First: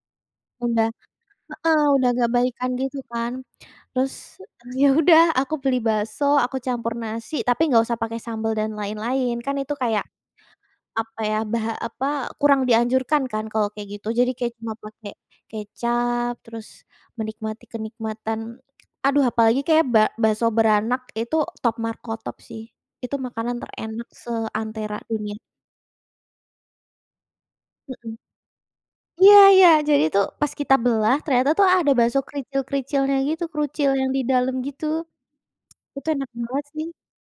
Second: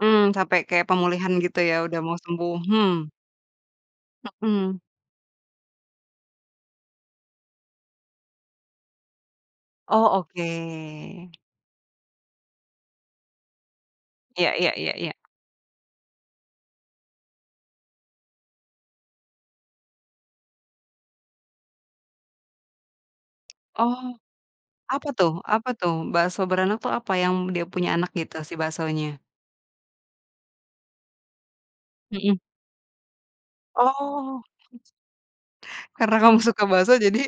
Mmm, sampai Udah kayak pemulihan gitu ya heeh, udah udah mau agak sembuh, baikan gitu hmm. kan. Terus, Hmm. ya udah aku beli bakso aku campur nasi tapi nggak usah pakai sambel dan lain-lain kan itu kayak Oh, apa ya oke. bah apa, kurang dianjurkan kan kalau kayak gitu jadi Iya kayak iya cuma iya pakai iya. kecap terus menikmati kenikmatan aduh, apalagi kayak bak bakso beranak itu top markotop sih. Itu makanan Oh, terenak seantera apa tuh dunia. apa tuh bakso beranak tuh apa yang dia punya anak Hmm. gitu si baksonya? Iya iya, jadi tuh pas kita belah ternyata tuh ada bakso Hmm. kericil-kericilnya gitu kerucil yang di Oh. dalam gitu, itu Karena enak kamu suka banget sih. bakso jadi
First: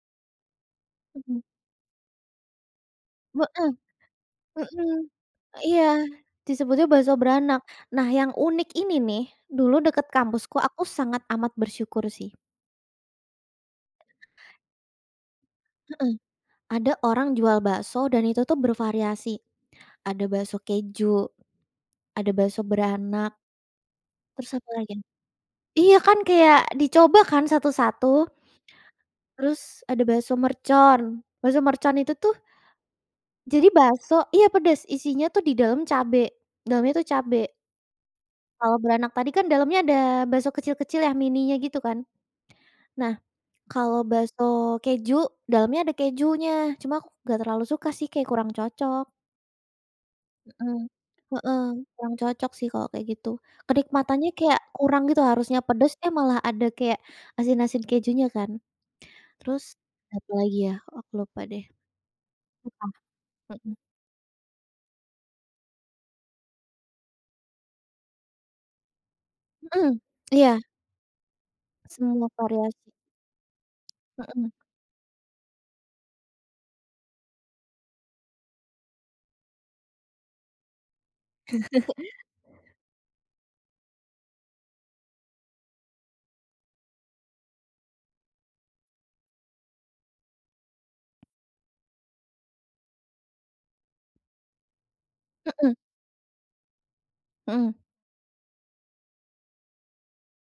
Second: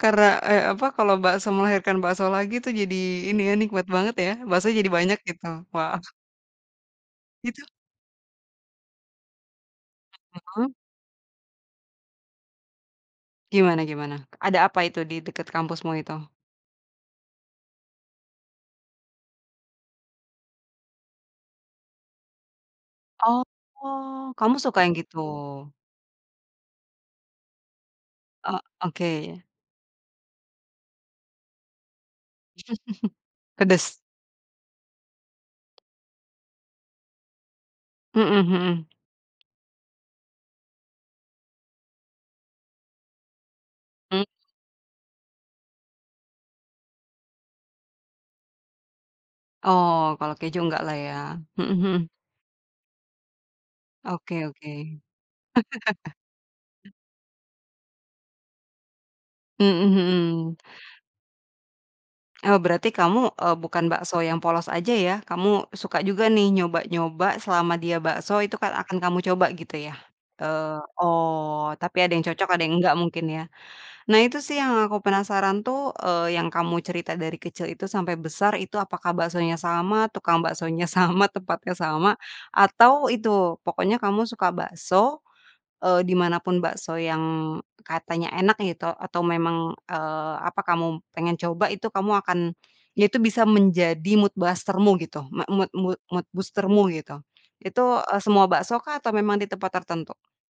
karena eee, apa kalau Hmm. bakso melahirkan bakso lagi tuh jadi ini ya Hmm nikmat banget ya baksonya jadi hmm, banyak gitu, iya. wah. Disebutnya bakso Gitu. beranak. Nah yang unik ini nih dulu dekat kampusku Mhm. aku sangat amat bersyukur sih. Gimana gimana? Ada apa itu di dekat kampusmu Hmm, itu? ada orang jual bakso dan itu tuh bervariasi. Ada bakso keju, ada bakso beranak. Oh, Terus kamu apa suka lagi yang ya? gitu? Iya kan kayak dicoba kan satu-satu. Oh, oke. Terus ada bakso mercon, bakso mercon itu tuh jadi Pedes? bakso iya, pedes isinya tuh di dalam cabe, dalamnya itu cabe. Hmm Kalau hmm. beranak tadi kan dalamnya ada bakso kecil-kecil ya mininya gitu kan? Nah kalau Mmm. bakso keju dalamnya ada kejunya cuma aku gak terlalu suka sih kayak kurang cocok. Oh, kalau keju Mmm, nggaklah ya? heeh, Hmm hmm. kurang cocok sih kalau kayak gitu. Kenikmatannya Oke kayak oke. kurang gitu harusnya pedes eh malah ada kayak asin-asin kejunya kan. Terus Mmm, hmm. apalagi ya, aku lupa deh. Oh, Lupa, berarti kamu, eee, hmm. bukan bakso yang polos aja ya, kamu suka juga nih nyoba-nyoba selama dia bakso itu kan akan kamu coba gitu Mmm, ya? iya. Eee oh, tapi ada yang Semua cocok ada yang variasi. engga mungkin ya? Nah itu Mmm. sih yang aku penasaran tuh, eee, yang kamu cerita dari kecil itu sampai besar itu apakah baksonya sama, tukang baksonya sama, tempatnya sama atau itu pokoknya kamu suka bakso, eee, di mana pun bakso yang katanya enak gitu atau memang, eee, apa kamu pengen coba itu kamu akan ya itu bisa menjadi mood booster-mu gitu. Me mood Mmm. mood mood booster-mu gitu. Hmm. Itu, eee, semua baksokah atau memang di tempat tertentu?